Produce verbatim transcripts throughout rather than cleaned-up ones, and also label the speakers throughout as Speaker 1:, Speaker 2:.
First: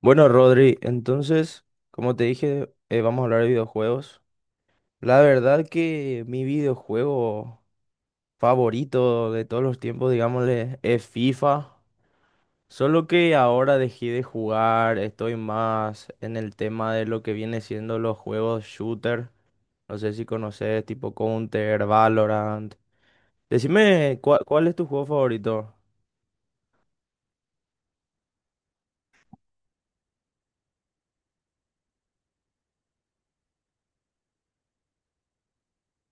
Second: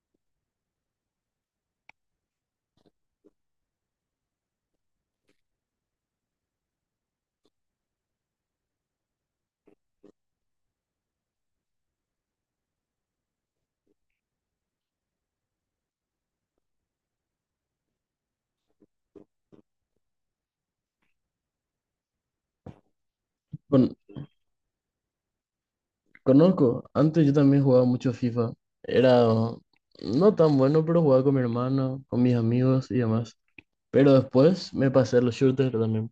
Speaker 1: Bueno, Rodri, entonces, como te dije, eh, vamos a hablar de videojuegos. La verdad que mi videojuego favorito de todos los tiempos, digámosle, es FIFA. Solo que ahora dejé de jugar, estoy más en el tema de lo que viene siendo los juegos shooter. No sé si conoces, tipo Counter, Valorant.
Speaker 2: Con-
Speaker 1: Decime, ¿cuál, cuál es tu juego favorito?
Speaker 2: Conozco, antes yo también jugaba mucho FIFA. Era no tan bueno, pero jugaba con mi hermano, con mis amigos y demás. Pero después me pasé a los shooters también.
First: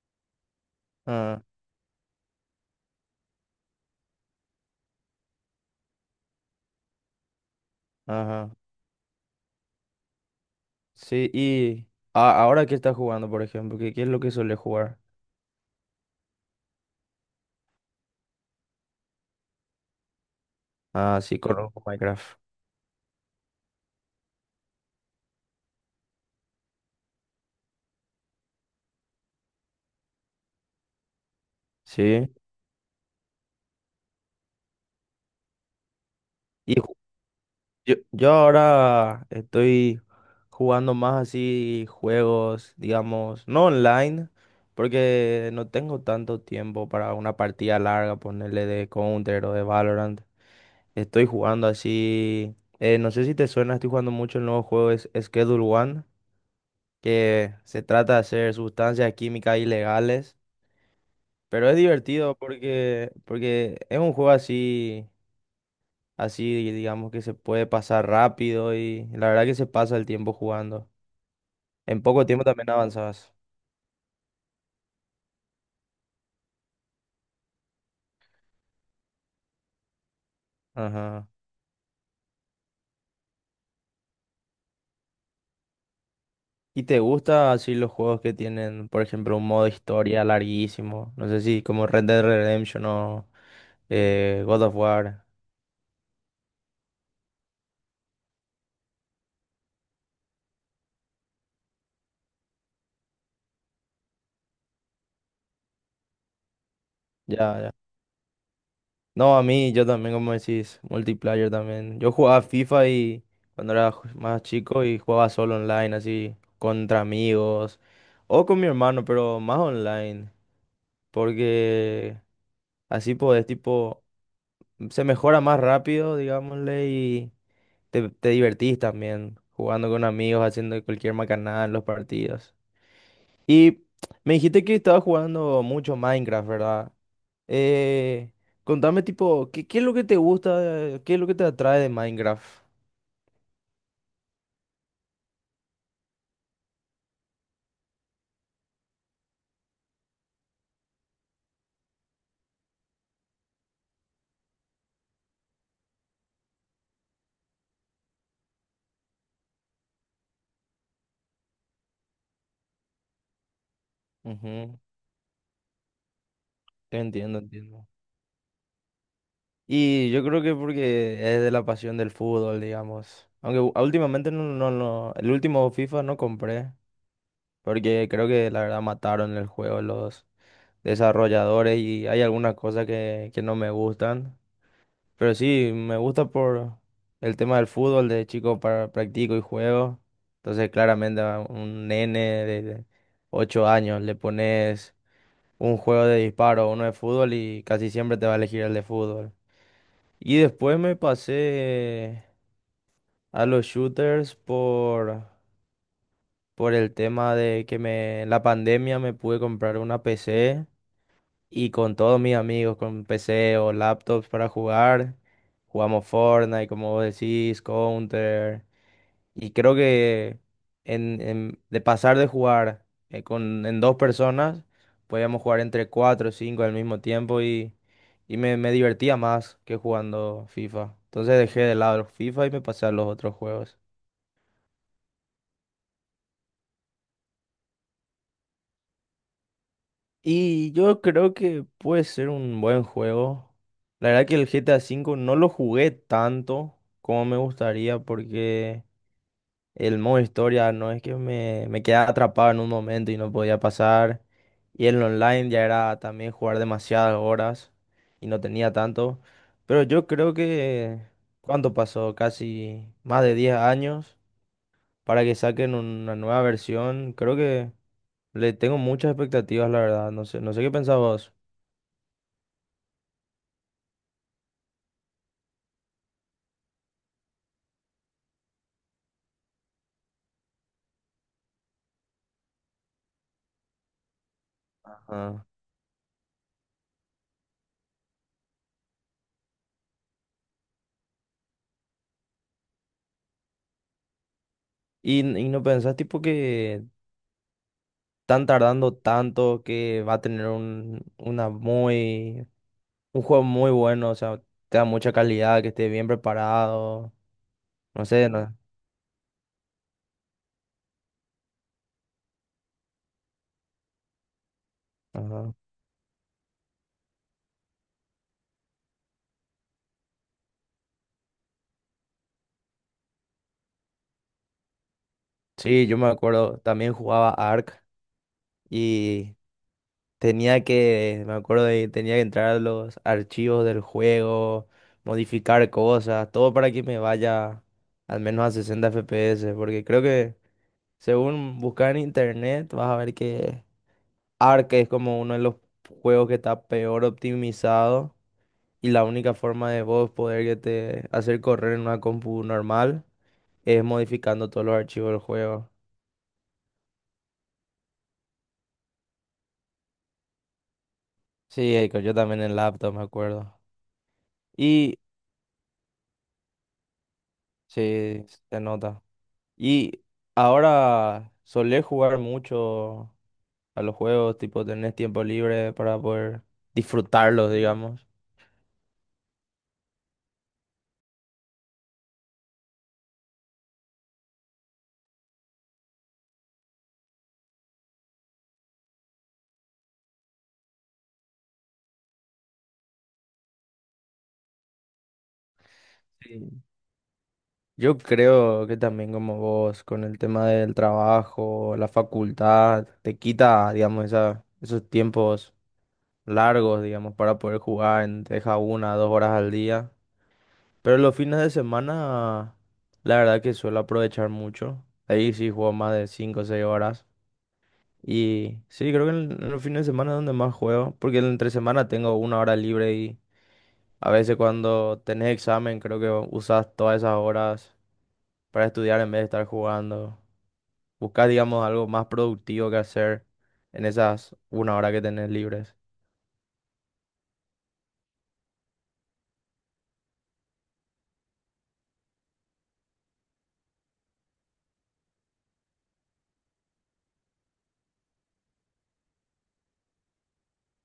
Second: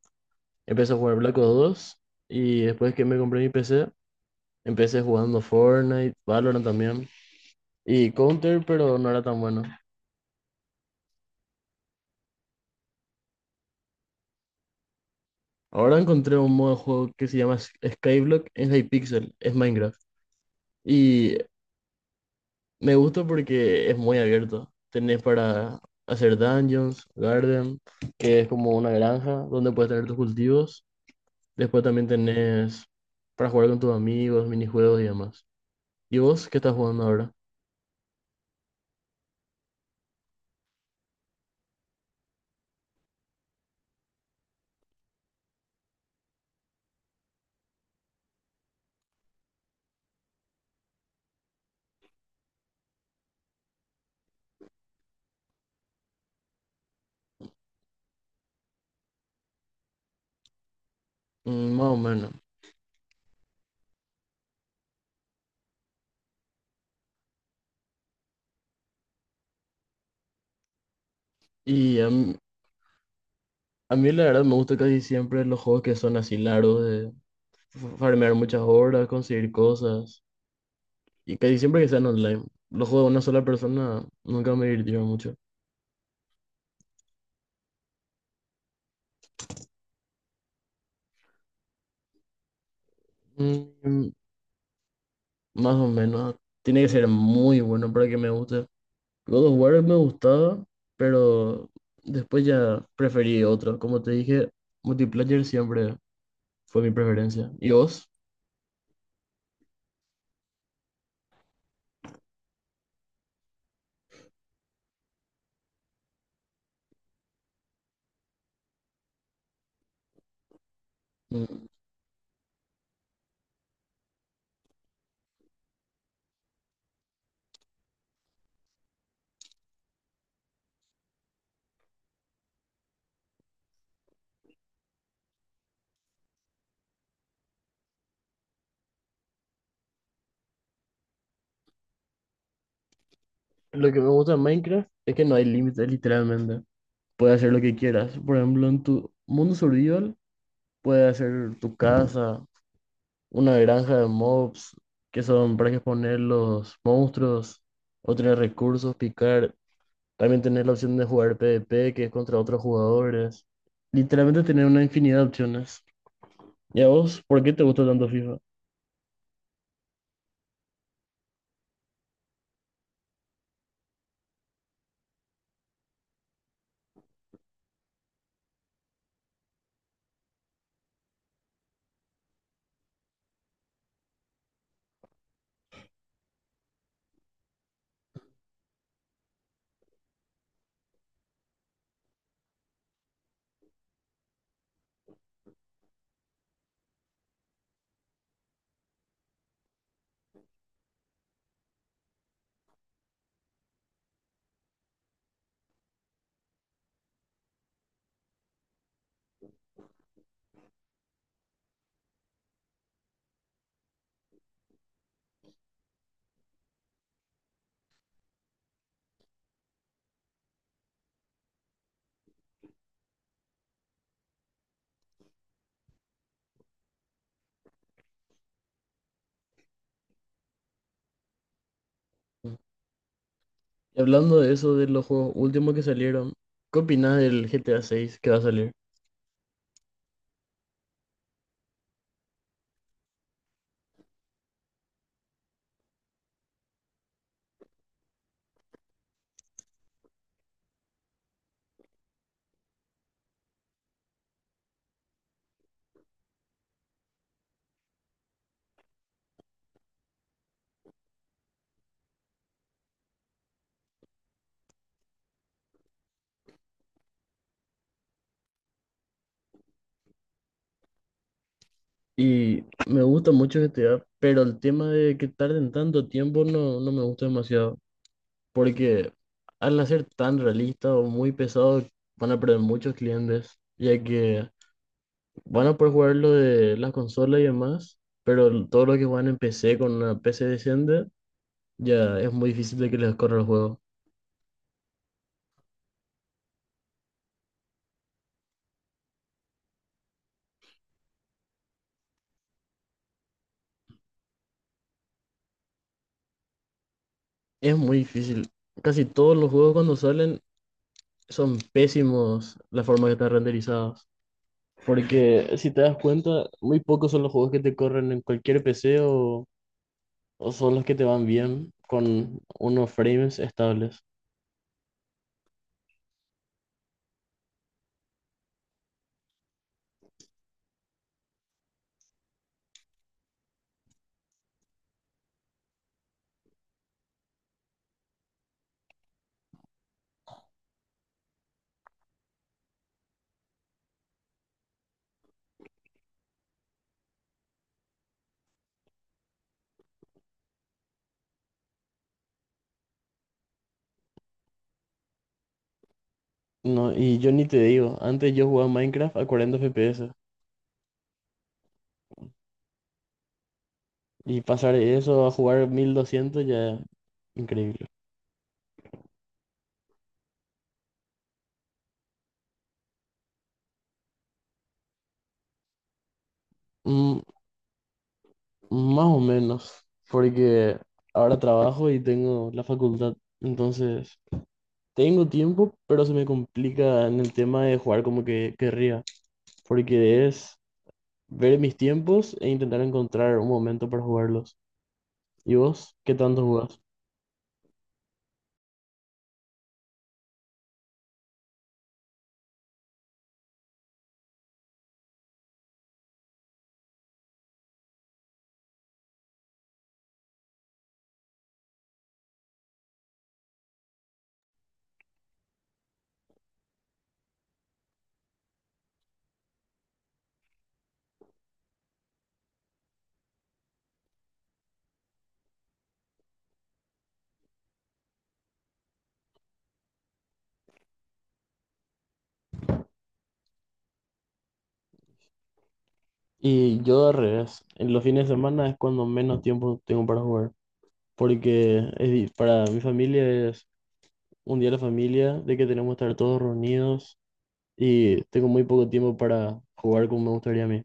Speaker 2: Empecé a jugar Black
Speaker 1: Ah,
Speaker 2: Ops dos y después que me compré mi P C, empecé jugando Fortnite, Valorant también y
Speaker 1: ajá.
Speaker 2: Counter, pero no era tan bueno.
Speaker 1: Sí, y a- ahora qué estás jugando, por ejemplo, ¿qué, qué es lo que suele jugar?
Speaker 2: Ahora encontré un modo de juego que se llama Sk- Skyblock, es de Hypixel, es Minecraft.
Speaker 1: Ah,
Speaker 2: Y
Speaker 1: sí, conozco Minecraft.
Speaker 2: me gusta porque es muy abierto. Tenés para hacer dungeons, garden, que es como una granja donde puedes tener tus cultivos. Después también
Speaker 1: Sí.
Speaker 2: tenés para jugar con tus amigos, minijuegos y demás. ¿Y vos qué estás
Speaker 1: Y ju-
Speaker 2: jugando ahora?
Speaker 1: yo, yo ahora estoy jugando más así juegos, digamos, no online, porque no tengo tanto tiempo para una partida larga, ponerle de Counter o de Valorant. Estoy jugando así, eh, no sé si te suena, estoy jugando mucho el nuevo juego es Schedule One, que se trata de hacer sustancias químicas ilegales, pero
Speaker 2: Mm,
Speaker 1: es
Speaker 2: más o menos.
Speaker 1: divertido porque, porque es un juego así. Así digamos que se puede pasar rápido y la verdad que se pasa el tiempo jugando.
Speaker 2: Y
Speaker 1: En
Speaker 2: a
Speaker 1: poco
Speaker 2: mí,
Speaker 1: tiempo también avanzas.
Speaker 2: a mí la verdad me gusta casi siempre los juegos que son así largos, f- farmear muchas horas, conseguir cosas.
Speaker 1: Ajá.
Speaker 2: Y casi siempre que sean online. Los juegos de una sola persona nunca me divirtieron mucho.
Speaker 1: ¿Y te gusta así los juegos que tienen, por ejemplo, un modo historia larguísimo? No sé si como Red Dead Redemption o
Speaker 2: Mm,
Speaker 1: eh, God of War.
Speaker 2: más o menos. Tiene que ser muy bueno para que me guste. God of War me gustaba, pero después ya preferí otro. Como te dije, multiplayer siempre fue mi preferencia.
Speaker 1: Ya,
Speaker 2: ¿Y
Speaker 1: ya.
Speaker 2: vos?
Speaker 1: No, a mí yo también, como decís, multiplayer también. Yo jugaba FIFA y cuando era ju- más chico y jugaba solo online, así, contra amigos o con mi hermano, pero más online.
Speaker 2: Mm.
Speaker 1: Porque así podés, tipo, se mejora más rápido, digámosle, y te, te divertís también jugando con amigos, haciendo cualquier macanada en los partidos. Y me dijiste que estabas jugando mucho Minecraft, ¿verdad? Eh, contame, tipo, ¿qué, qué es lo que te gusta, qué es lo que te atrae de Minecraft?
Speaker 2: Lo que me gusta de Minecraft es que no hay límites, literalmente. Puedes hacer lo que quieras. Por ejemplo, en tu mundo survival, puedes hacer tu casa, una granja de mobs que son para exponer los monstruos, otros recursos, picar. También tener la opción de jugar PvP, que es contra otros jugadores. Literalmente tener
Speaker 1: Ujú.
Speaker 2: una infinidad de opciones. ¿Y a vos,
Speaker 1: Entiendo,
Speaker 2: por qué te gusta
Speaker 1: entiendo.
Speaker 2: tanto FIFA?
Speaker 1: Y yo creo que porque es de la pasión del fútbol, digamos. Aunque u- últimamente no, no, no, el último FIFA no compré. Porque creo que la verdad mataron el juego los desarrolladores y hay algunas cosas que, que no me gustan. Pero sí, me gusta por el tema del fútbol, de chico para, practico y juego. Entonces claramente a un nene de ocho años le pones un juego de disparo, uno de fútbol y casi siempre te va a elegir el de fútbol. Y después me pasé a los shooters por, por el tema de que me, en la pandemia me pude comprar una P C. Y con todos mis amigos, con P C o laptops para jugar, jugamos Fortnite, como vos decís, Counter. Y creo que en, en- de pasar de jugar eh, con, en dos personas, podíamos jugar entre cuatro o cinco al mismo tiempo y, y me, me divertía más que jugando FIFA. Entonces dejé de lado el FIFA y me pasé a los otros juegos.
Speaker 2: Y hablando de eso, de los juegos últimos que salieron, ¿qué opinas del G T A seis que va a salir?
Speaker 1: Y yo creo que puede ser un buen juego. La verdad que el G T A V no lo jugué tanto como me gustaría porque el modo historia no es que me, me quedaba atrapado en un momento y no podía pasar. Y el online ya era también jugar demasiadas horas y no tenía tanto. Pero yo creo que, ¿cuánto pasó? Casi más de diez años para que saquen una nueva versión. Creo que le tengo muchas expectativas, la verdad. No sé, no sé qué pensabas.
Speaker 2: Y me gusta mucho G T A, pero el tema de que tarden tanto tiempo no, no me gusta demasiado, porque al hacer tan realista o muy pesado van a perder muchos clientes, ya que
Speaker 1: Ah,
Speaker 2: van a poder jugar lo de las consolas y demás, pero l- todo lo que juegan en P C con una P C decente ya es muy difícil de que les corra el juego.
Speaker 1: y, y no pensás tipo que están tardando tanto que va a tener un, una muy, un juego muy bueno, o sea, te da mucha calidad, que esté bien preparado,
Speaker 2: Es muy
Speaker 1: no sé,
Speaker 2: difícil.
Speaker 1: no-
Speaker 2: Casi todos los juegos cuando salen son pésimos la forma que están renderizados. Porque
Speaker 1: ajá.
Speaker 2: si te das cuenta, muy pocos son los juegos que te corren en cualquier P C o, o son los que te van bien con unos frames estables.
Speaker 1: Sí, yo me acuerdo, también jugaba Ark y tenía que, me acuerdo de, tenía que entrar a los archivos del juego, modificar cosas, todo para que me vaya al menos a sesenta F P S, porque creo que según buscar en internet vas a ver que Ark es como uno de los juegos que está peor optimizado y la única forma de vos poder que te hacer correr en una compu normal es modificando todos los archivos del juego.
Speaker 2: No, y yo ni te digo, antes yo jugaba Minecraft a cuarenta F P S
Speaker 1: Sí, Eiko, yo también en laptop me acuerdo.
Speaker 2: y pasar
Speaker 1: Y
Speaker 2: eso a jugar mil doscientos ya increíble.
Speaker 1: sí, se nota. Y ahora solés jugar mucho a los juegos, tipo tenés tiempo libre para poder
Speaker 2: Mm,
Speaker 1: disfrutarlos, digamos.
Speaker 2: más o menos, porque ahora trabajo y tengo la facultad, entonces tengo tiempo, pero se me complica en el tema de jugar como que querría, porque es ver mis tiempos e intentar encontrar un momento para jugarlos. ¿Y vos qué tanto
Speaker 1: Sí.
Speaker 2: jugás?
Speaker 1: Yo creo que también como vos, con el tema del trabajo, la facultad, te quita, digamos, esa, esos tiempos largos, digamos, para poder jugar, en- te deja una, dos horas al día. Pero los fines de semana, la verdad que suelo aprovechar mucho. Ahí sí juego más de cinco o seis horas. Y sí, creo que en, en los fines de semana es donde más juego, porque en entre semana tengo una hora libre y a veces cuando tenés examen creo que usas todas esas horas para estudiar en vez de estar jugando. Buscar, digamos, algo más productivo que hacer en esas una hora que tenés libres.
Speaker 2: Y yo al revés, en los fines de semana es cuando menos tiempo tengo para jugar, porque es, di- para mi familia es un día de la familia, de que tenemos que estar todos reunidos y tengo muy poco tiempo para jugar como me gustaría a mí.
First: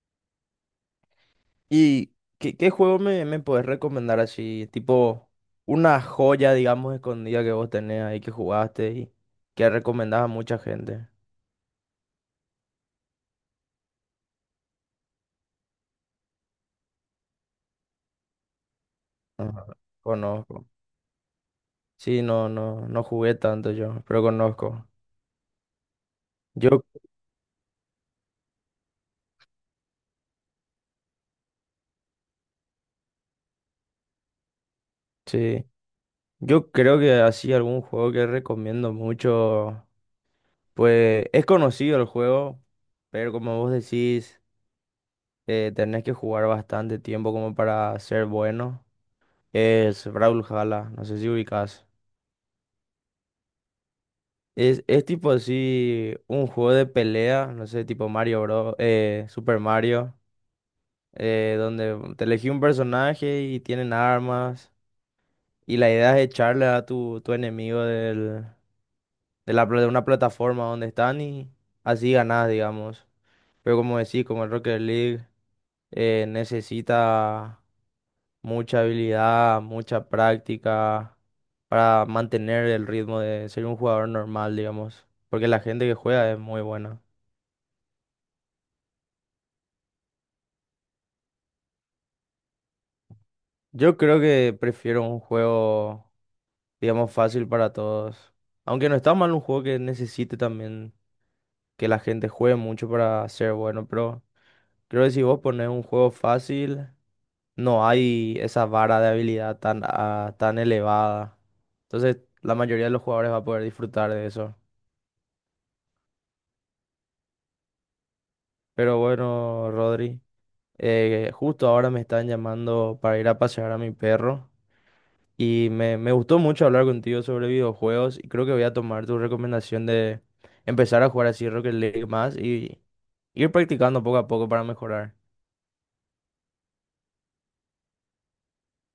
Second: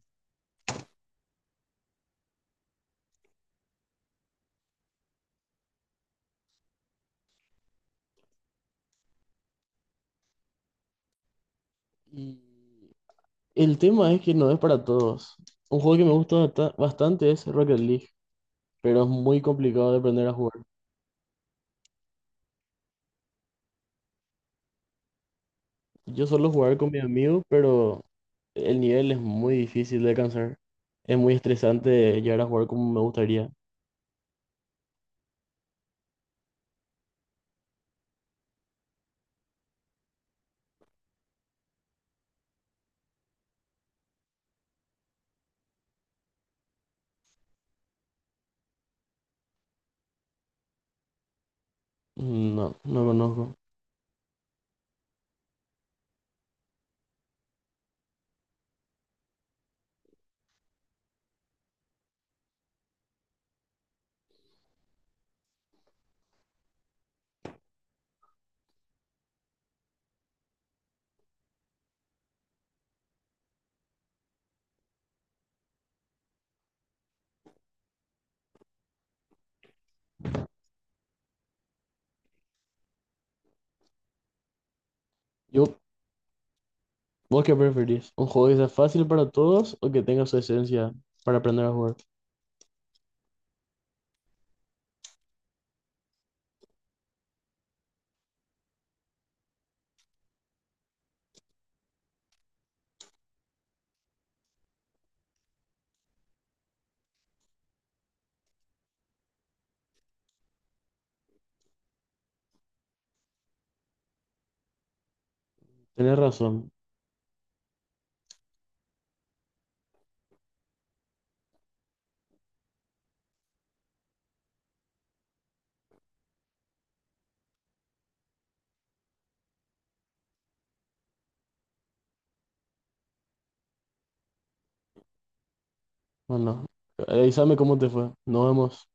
Speaker 1: ¿Y qué, qué juego me, me podés recomendar así? Tipo, una joya, digamos, escondida que vos tenés ahí que jugaste y que recomendás a mucha gente.
Speaker 2: Y el tema es que no es para todos. Un juego que me gusta basta- bastante es Rocket League, pero es muy
Speaker 1: Ajá,
Speaker 2: complicado de aprender a jugar.
Speaker 1: conozco. Sí, no, no, no jugué tanto yo, pero conozco.
Speaker 2: Yo suelo jugar
Speaker 1: Yo,
Speaker 2: con mis amigos, pero el nivel es muy difícil de alcanzar. Es muy estresante llegar a jugar como me gustaría.
Speaker 1: sí, yo creo que así algún juego que recomiendo mucho, pues es conocido el juego, pero como vos decís… eh, tenés que jugar bastante tiempo como para ser bueno. Es Brawlhalla, no sé si ubicás.
Speaker 2: No, no conozco.
Speaker 1: Es, es tipo así un juego de pelea, no sé, tipo Mario Bros, eh, Super Mario, eh, donde te elegí un personaje y tienen armas. Y la idea es echarle a tu, tu enemigo del, de, la, pla- de una plataforma donde están y así ganás, digamos. Pero como decís, como el Rocket League eh, necesita mucha habilidad, mucha práctica para mantener el ritmo de ser un jugador normal, digamos, porque la
Speaker 2: Yo,
Speaker 1: gente que juega es muy buena.
Speaker 2: ¿vos qué preferís? ¿Un juego que sea fácil para todos o que tenga su esencia para aprender a jugar?
Speaker 1: Yo creo que prefiero un juego, digamos, fácil para todos. Aunque no está mal un juego que necesite también que la gente juegue mucho para ser bueno, pero creo que si vos pones un juego fácil, no hay esa vara de habilidad tan, ah, tan elevada. Entonces, la mayoría de los jugadores va a poder disfrutar de eso.
Speaker 2: Tenés razón.
Speaker 1: Pero bueno, Rodri, Eh, justo ahora me están llamando para ir a pasear a mi perro y me, me gustó mucho hablar contigo sobre videojuegos y creo que voy a tomar tu recomendación de empezar a jugar así Rocket League más y ir practicando poco a poco para mejorar.
Speaker 2: Bueno, avísame cómo te fue. Nos vemos.